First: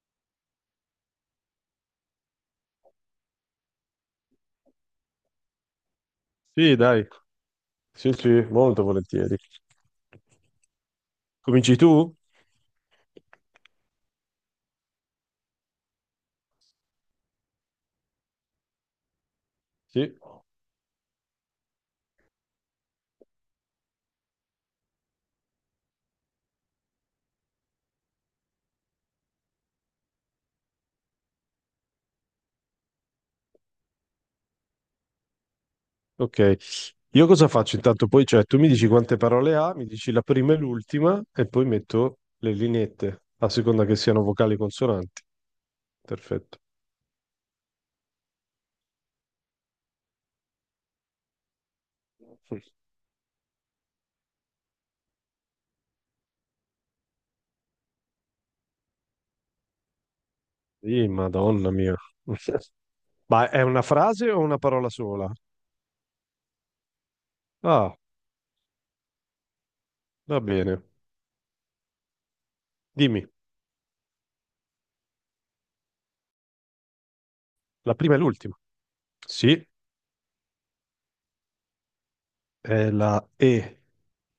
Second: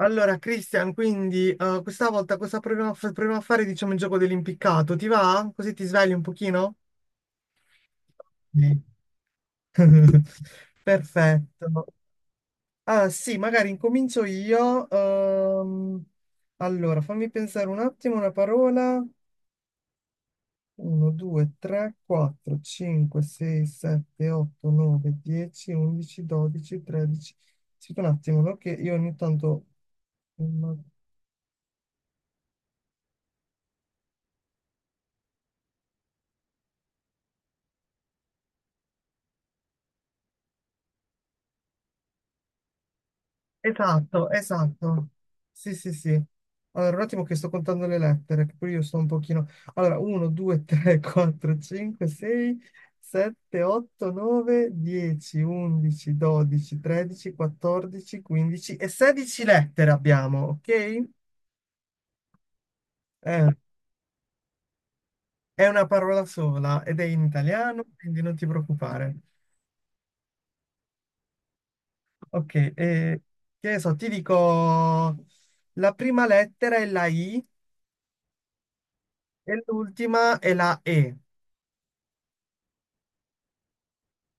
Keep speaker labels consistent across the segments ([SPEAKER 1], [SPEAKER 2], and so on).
[SPEAKER 1] Allora, Christian, quindi questa volta cosa proviamo a fare, diciamo, il gioco dell'impiccato? Ti va? Così ti svegli un
[SPEAKER 2] Sì,
[SPEAKER 1] pochino?
[SPEAKER 2] dai, sì, sì,
[SPEAKER 1] Sì.
[SPEAKER 2] molto volentieri. Cominci
[SPEAKER 1] Perfetto.
[SPEAKER 2] tu?
[SPEAKER 1] Ah, sì, magari incomincio io. Allora, fammi pensare un attimo una parola.
[SPEAKER 2] Sì,
[SPEAKER 1] 1, 2, 3, 4, 5, 6, 7, 8, 9, 10, 11, 12, 13. Aspetta un attimo, no? Che io ogni tanto.
[SPEAKER 2] ok. Io cosa faccio intanto? Poi, cioè, tu mi dici quante parole ha, mi dici la prima e l'ultima e poi metto le lineette, a seconda che siano
[SPEAKER 1] Esatto,
[SPEAKER 2] vocali
[SPEAKER 1] esatto.
[SPEAKER 2] consonanti.
[SPEAKER 1] Sì, sì, sì.
[SPEAKER 2] Perfetto.
[SPEAKER 1] Allora, un attimo che sto contando le lettere, che pure io sto un pochino. Allora, 1, 2, 3, 4, 5, 6, 7, 8, 9, 10, 11, 12, 13, 14, 15 e 16 lettere abbiamo, ok?
[SPEAKER 2] Sì,
[SPEAKER 1] Eh,
[SPEAKER 2] madonna mia. Ma è una frase o una parola sola?
[SPEAKER 1] è una parola sola ed è in italiano,
[SPEAKER 2] Ah,
[SPEAKER 1] quindi non ti preoccupare.
[SPEAKER 2] va bene.
[SPEAKER 1] Ok,
[SPEAKER 2] Dimmi,
[SPEAKER 1] che ne so, ti dico la prima lettera è la I
[SPEAKER 2] la prima e l'ultima.
[SPEAKER 1] e
[SPEAKER 2] Sì,
[SPEAKER 1] l'ultima è la E.
[SPEAKER 2] è la E.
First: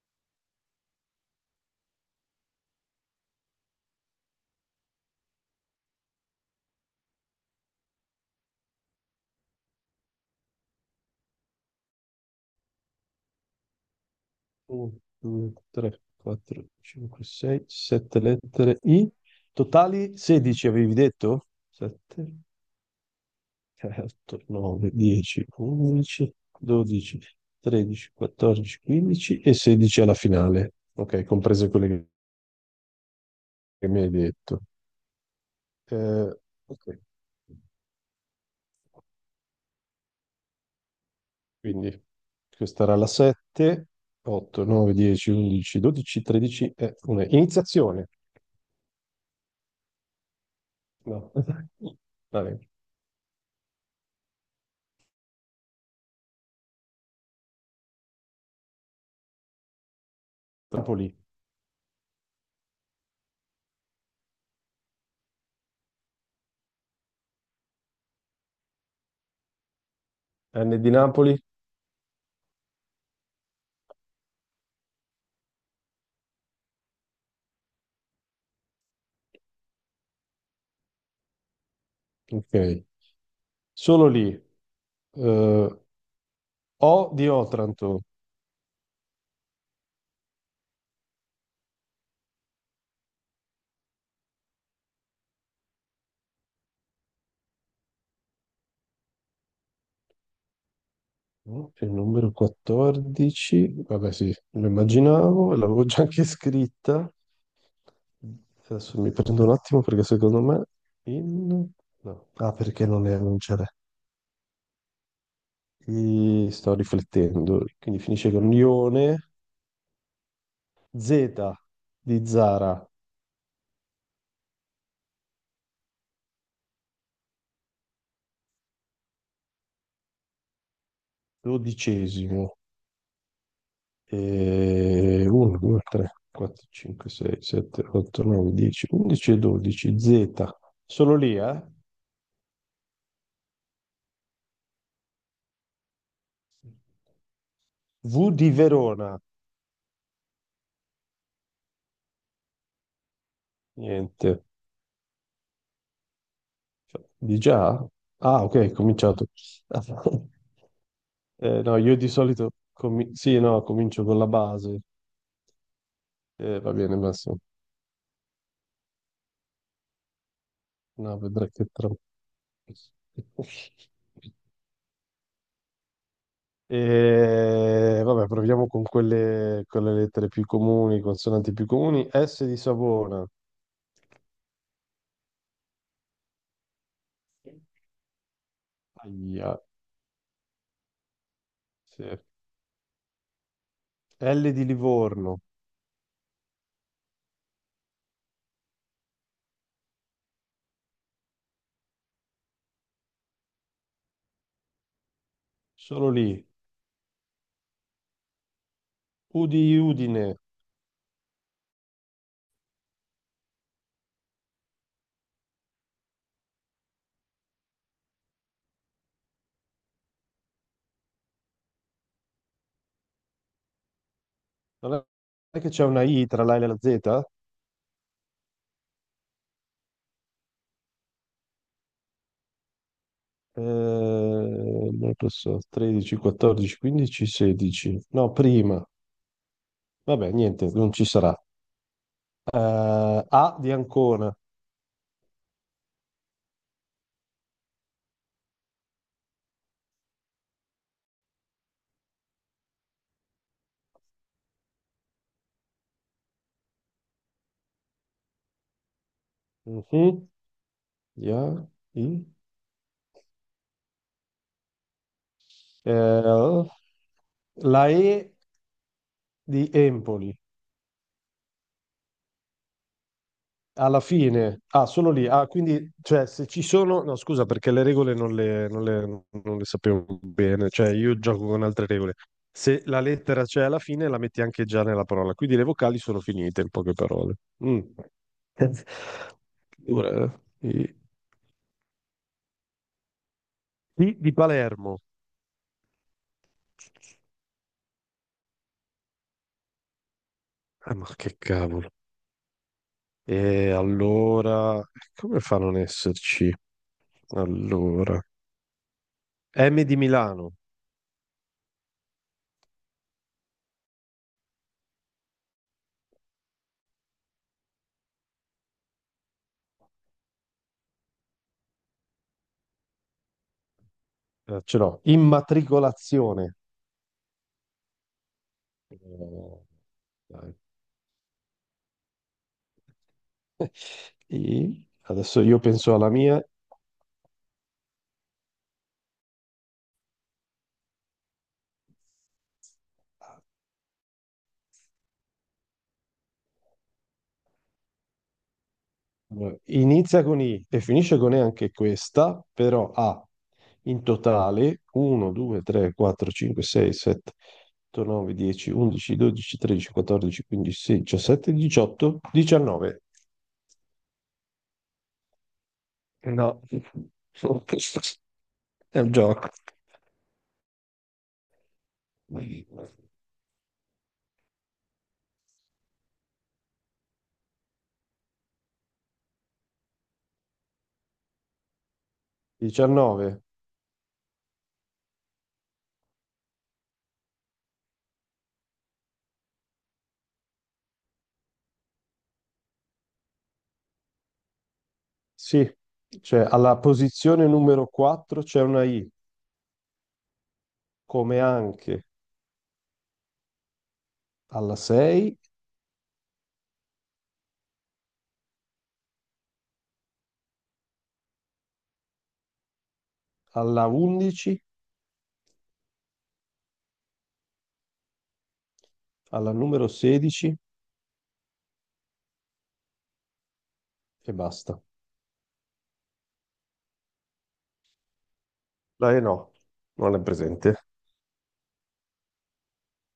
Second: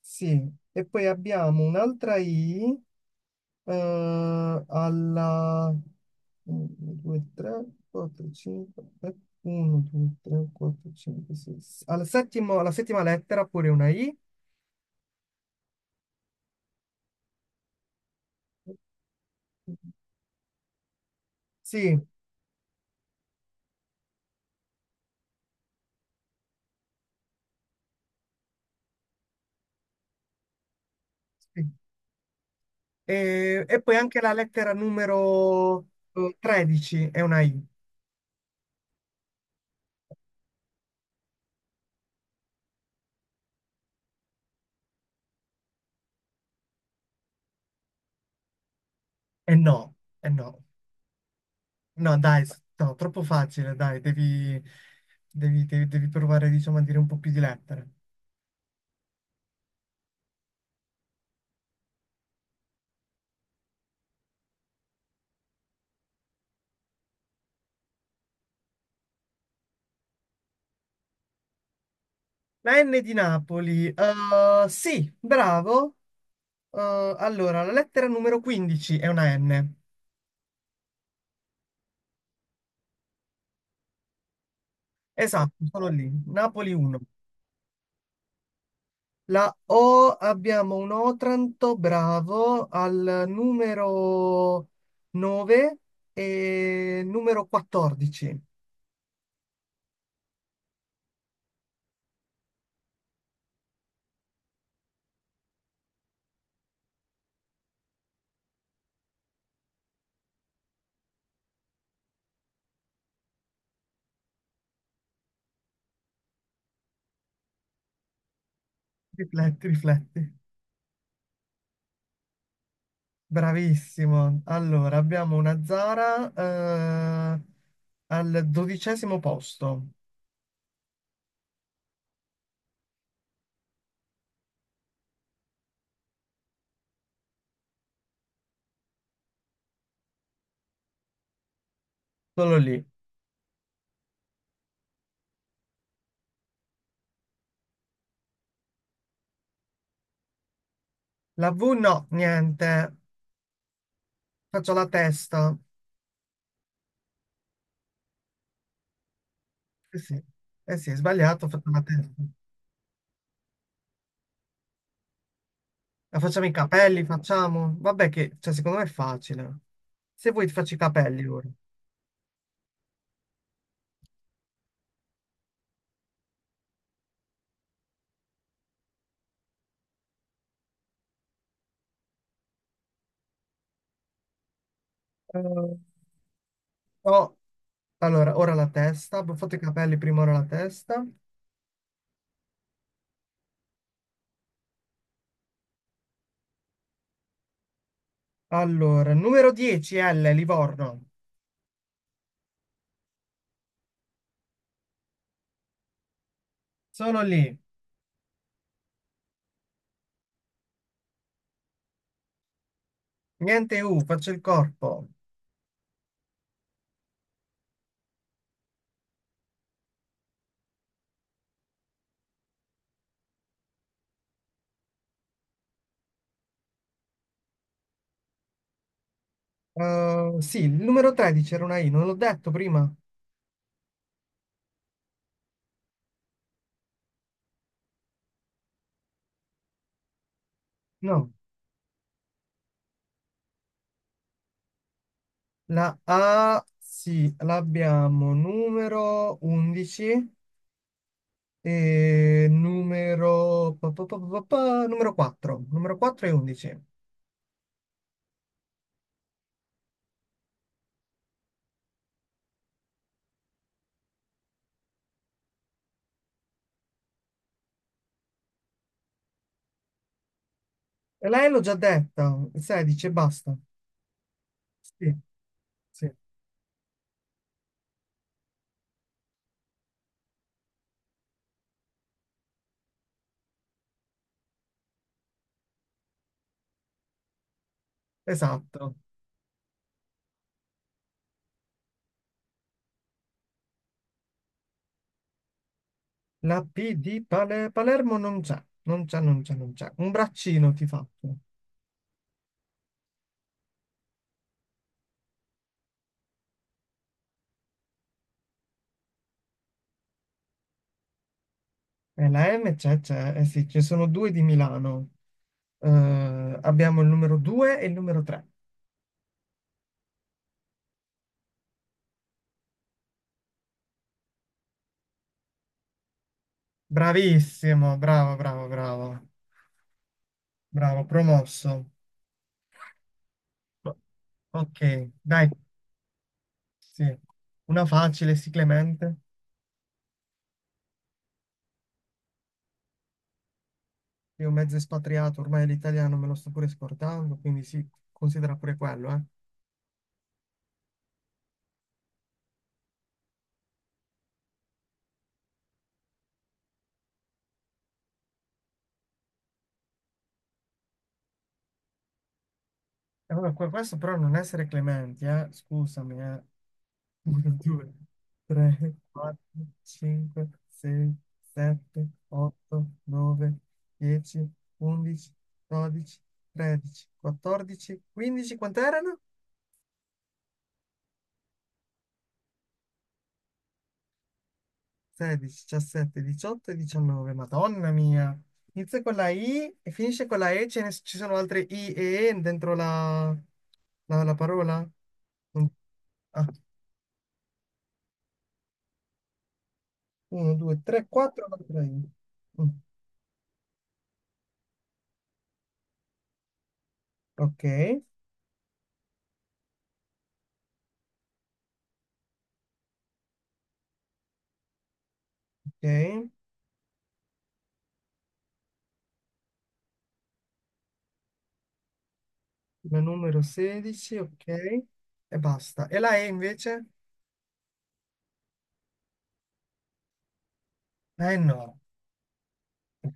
[SPEAKER 1] Sì, e poi abbiamo un'altra I eh, alla 1, 2, 3, 4, 5, 1, 2, 3, 4, 5, 6, alla settima lettera pure una I.
[SPEAKER 2] 1, 2, 3, 4, 5, 6, 7 lettere I. Totali 16 avevi detto?
[SPEAKER 1] Sì,
[SPEAKER 2] 7, 8, 9, 10, 11, 12, 13, 14, 15 e 16 alla finale. Ok,
[SPEAKER 1] sì.
[SPEAKER 2] comprese quelle che
[SPEAKER 1] E
[SPEAKER 2] che
[SPEAKER 1] poi
[SPEAKER 2] mi hai
[SPEAKER 1] anche la
[SPEAKER 2] detto.
[SPEAKER 1] lettera numero
[SPEAKER 2] Eh, ok,
[SPEAKER 1] 13 è una I.
[SPEAKER 2] quindi questa era la 7, 8, 9, 10, 11, 12, 13 e una iniziazione.
[SPEAKER 1] E no, e no,
[SPEAKER 2] No.
[SPEAKER 1] no,
[SPEAKER 2] Va
[SPEAKER 1] dai,
[SPEAKER 2] bene.
[SPEAKER 1] no, troppo facile, dai, devi provare, diciamo, a dire un po' più di lettere.
[SPEAKER 2] Napoli. N di Napoli.
[SPEAKER 1] La N di Napoli. Sì, bravo. Allora, la lettera numero 15 è una N.
[SPEAKER 2] Ok, solo lì.
[SPEAKER 1] Esatto,
[SPEAKER 2] Eh,
[SPEAKER 1] sono lì. Napoli
[SPEAKER 2] O
[SPEAKER 1] 1.
[SPEAKER 2] di Otranto,
[SPEAKER 1] La O abbiamo un Otranto, bravo, al numero 9 e numero 14.
[SPEAKER 2] no? Il numero 14, vabbè sì, lo immaginavo, l'avevo già anche scritta. Adesso mi prendo un attimo perché secondo me in... no. Ah, perché non è, non ce l'è. Sto riflettendo, quindi finisce con Ione,
[SPEAKER 1] Rifletti, rifletti.
[SPEAKER 2] Z di Zara,
[SPEAKER 1] Bravissimo. Allora, abbiamo una Zara, eh, al dodicesimo posto.
[SPEAKER 2] dodicesimo. E 1, 2, 3, 4, 5, 6, 7, 8, 9, 10, 11 e 12. Z. Solo lì, eh?
[SPEAKER 1] Solo lì.
[SPEAKER 2] V di Verona.
[SPEAKER 1] La V no, niente.
[SPEAKER 2] Niente.
[SPEAKER 1] Faccio la testa.
[SPEAKER 2] Cioè, di già? Ah, ok, è cominciato.
[SPEAKER 1] Eh sì, eh sì, è sbagliato, faccio
[SPEAKER 2] No,
[SPEAKER 1] la
[SPEAKER 2] io di
[SPEAKER 1] testa.
[SPEAKER 2] solito, sì, no, comincio con la base.
[SPEAKER 1] La facciamo i
[SPEAKER 2] Va bene,
[SPEAKER 1] capelli,
[SPEAKER 2] Massimo.
[SPEAKER 1] facciamo. Vabbè che, cioè, secondo me è facile. Se vuoi ti faccio i
[SPEAKER 2] No,
[SPEAKER 1] capelli ora.
[SPEAKER 2] vedrai che tra. E vabbè, proviamo con quelle, con le lettere più comuni, consonanti più comuni. S di Savona,
[SPEAKER 1] Eh, no. Allora, ora la testa. Abbiamo fatto i
[SPEAKER 2] aia,
[SPEAKER 1] capelli, prima ora la testa.
[SPEAKER 2] sì. L di Livorno,
[SPEAKER 1] Allora, numero 10, L, Livorno.
[SPEAKER 2] solo lì.
[SPEAKER 1] Sono lì.
[SPEAKER 2] U di Udine,
[SPEAKER 1] Niente U, faccio il corpo.
[SPEAKER 2] non è che c'è una I tra la L e la Z?
[SPEAKER 1] Sì, il numero 13 era una I, non l'ho detto prima.
[SPEAKER 2] Non lo so, 13, 14, 15, 16. No, prima. Vabbè, niente, non ci
[SPEAKER 1] No.
[SPEAKER 2] sarà. Eh, A di Ancona.
[SPEAKER 1] La A, sì, l'abbiamo numero 11 e numero, pa, pa, pa, pa, pa, pa, numero 4. Numero 4 e 11. E
[SPEAKER 2] Mhm. Ya, I. Eh, la E di Empoli
[SPEAKER 1] lei l'ho già detta, 16 e basta.
[SPEAKER 2] alla fine, ah, solo
[SPEAKER 1] Sì,
[SPEAKER 2] lì. Ah, quindi,
[SPEAKER 1] sì,
[SPEAKER 2] cioè, se ci sono, no, scusa, perché le regole non le sapevo bene. Cioè, io gioco con altre regole. Se la lettera c'è alla fine, la metti anche già nella parola. Quindi le vocali sono finite, in poche parole. Mm.
[SPEAKER 1] esatto.
[SPEAKER 2] Ora, di Palermo.
[SPEAKER 1] La P di Palermo non c'è, non c'è, non c'è, non c'è. Un braccino ti
[SPEAKER 2] Ah, ma che
[SPEAKER 1] faccio.
[SPEAKER 2] cavolo. E allora, come fa a non esserci? Allora, M di Milano.
[SPEAKER 1] E la M c'è, c'è, eh sì, ci sono due di Milano. Eh, abbiamo il numero 2 e il numero 3.
[SPEAKER 2] Ce l'ho, immatricolazione.
[SPEAKER 1] Bravissimo, bravo, bravo, bravo.
[SPEAKER 2] Eh, dai.
[SPEAKER 1] Bravo, promosso. Ok,
[SPEAKER 2] Adesso
[SPEAKER 1] dai,
[SPEAKER 2] io penso alla mia.
[SPEAKER 1] sì. Una facile, sì, Clemente. Io mezzo espatriato, ormai l'italiano me lo sto pure scordando, quindi sì, considera pure quello, eh.
[SPEAKER 2] Allora, inizia con I e finisce con E anche questa, però ha in totale 1, 2, 3, 4, 5, 6, 7, 8, 9, 10, 11, 12, 13, 14, 15, 16, 17, 18, 19.
[SPEAKER 1] E vabbè, questo però non essere Clementi, eh. Scusami, eh.
[SPEAKER 2] No.
[SPEAKER 1] Uno, due, tre,
[SPEAKER 2] È un
[SPEAKER 1] quattro,
[SPEAKER 2] gioco.
[SPEAKER 1] cinque, sei, sette, otto, nove, dieci, undici, dodici, tredici, quattordici, quindici, quant'erano?
[SPEAKER 2] 19.
[SPEAKER 1] 16, 17, 18 e 19. Madonna mia. Inizia con la I e finisce con la E. Ci sono altre I e E dentro la parola? Mm.
[SPEAKER 2] Sì, cioè
[SPEAKER 1] Ah,
[SPEAKER 2] alla posizione numero 4 c'è una I,
[SPEAKER 1] 1, 2, 3,
[SPEAKER 2] come
[SPEAKER 1] 4, altra
[SPEAKER 2] anche
[SPEAKER 1] I. Mm.
[SPEAKER 2] alla 6,
[SPEAKER 1] Ok,
[SPEAKER 2] alla 11,
[SPEAKER 1] ok.
[SPEAKER 2] alla numero 16
[SPEAKER 1] La numero 16,
[SPEAKER 2] e
[SPEAKER 1] ok.
[SPEAKER 2] basta.
[SPEAKER 1] E basta. E la E invece?
[SPEAKER 2] La E no, non è presente.
[SPEAKER 1] La E no.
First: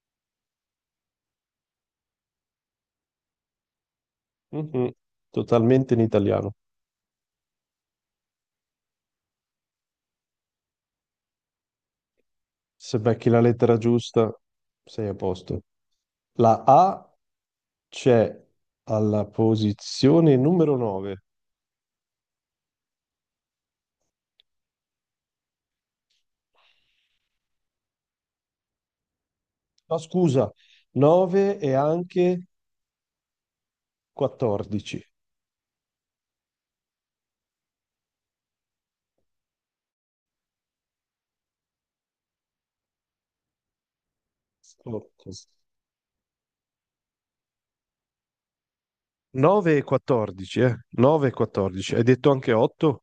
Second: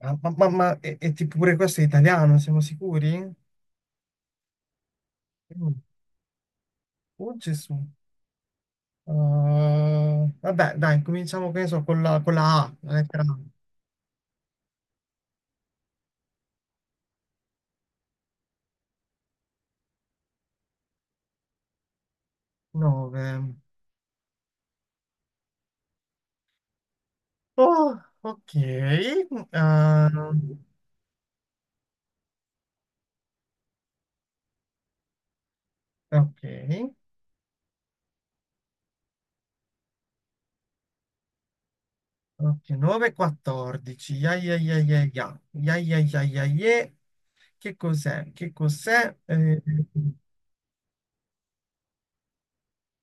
[SPEAKER 1] Ma tipo pure questo è italiano, siamo sicuri?
[SPEAKER 2] Mhm.
[SPEAKER 1] Mm.
[SPEAKER 2] Totalmente in italiano.
[SPEAKER 1] Oh Gesù. Vabbè, dai, cominciamo che ne so, con la A, la
[SPEAKER 2] Se
[SPEAKER 1] lettera
[SPEAKER 2] becchi
[SPEAKER 1] A.
[SPEAKER 2] la lettera giusta, sei a posto. La A c'è alla posizione numero 9.
[SPEAKER 1] 9. Oh, ok.
[SPEAKER 2] No,
[SPEAKER 1] Uh,
[SPEAKER 2] scusa, 9 e anche 14.
[SPEAKER 1] ok. Ok, 9, 14. Ya, ya, ya, ya,
[SPEAKER 2] Ok.
[SPEAKER 1] ya. Ya, ya, ya, ya, ye. Che cos'è? Che cos'è? Eh,
[SPEAKER 2] 9 e 14, eh? 9 e 14. Hai detto anche 8?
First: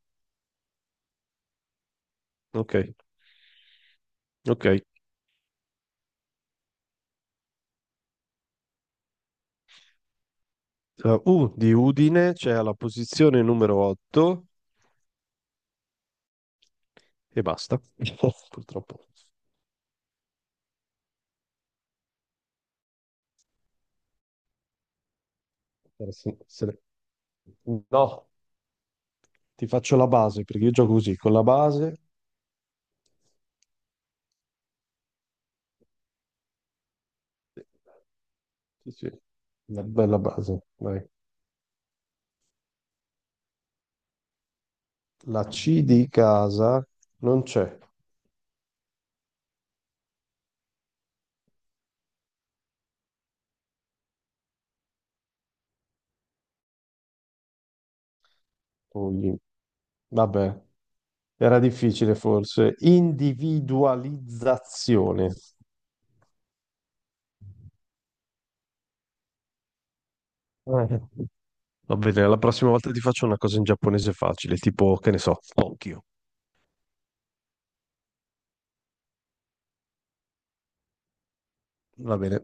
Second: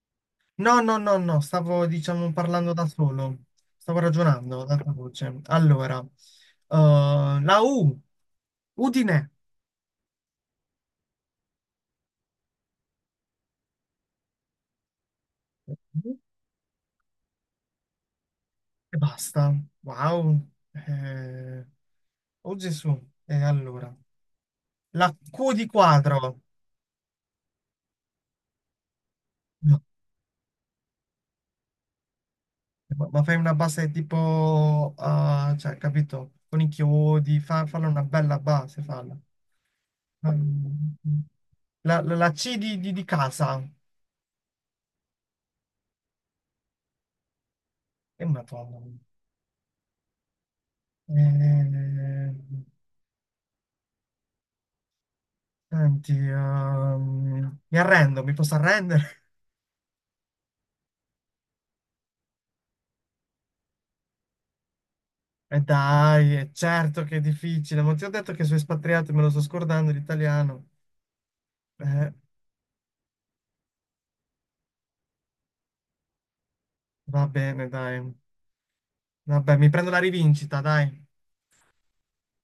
[SPEAKER 1] no, no, no, no, stavo, diciamo, parlando
[SPEAKER 2] Ok,
[SPEAKER 1] da solo. Stavo ragionando
[SPEAKER 2] ok.
[SPEAKER 1] ad alta voce. Allora, la U. Udine.
[SPEAKER 2] U di Udine c'è alla posizione numero 8 e basta. Oh,
[SPEAKER 1] E
[SPEAKER 2] purtroppo.
[SPEAKER 1] basta. Wow. Eh, oh Gesù. E allora, la Q di quadro.
[SPEAKER 2] Se ne- No, ti
[SPEAKER 1] No,
[SPEAKER 2] faccio la base perché io gioco così, con la base.
[SPEAKER 1] ma fai una base tipo, ah, cioè, capito? Con i chiodi, falla una bella base,
[SPEAKER 2] Sì, sì,
[SPEAKER 1] falla.
[SPEAKER 2] una bella base.
[SPEAKER 1] Mm.
[SPEAKER 2] Vai.
[SPEAKER 1] La C di casa.
[SPEAKER 2] La C di casa non c'è.
[SPEAKER 1] E madonna. Eh, senti, mi arrendo, mi posso arrendere?
[SPEAKER 2] Poi, vabbè, era difficile forse. Individualizzazione.
[SPEAKER 1] E dai, è certo che è difficile, ma ti ho detto che sono espatriato e me lo sto scordando l'italiano.
[SPEAKER 2] Eh. Va
[SPEAKER 1] Eh,
[SPEAKER 2] bene, la prossima volta ti faccio una cosa in giapponese facile, tipo, che ne so, Tokyo.
[SPEAKER 1] va bene, dai. Vabbè, mi prendo la rivincita, dai.
[SPEAKER 2] Va bene.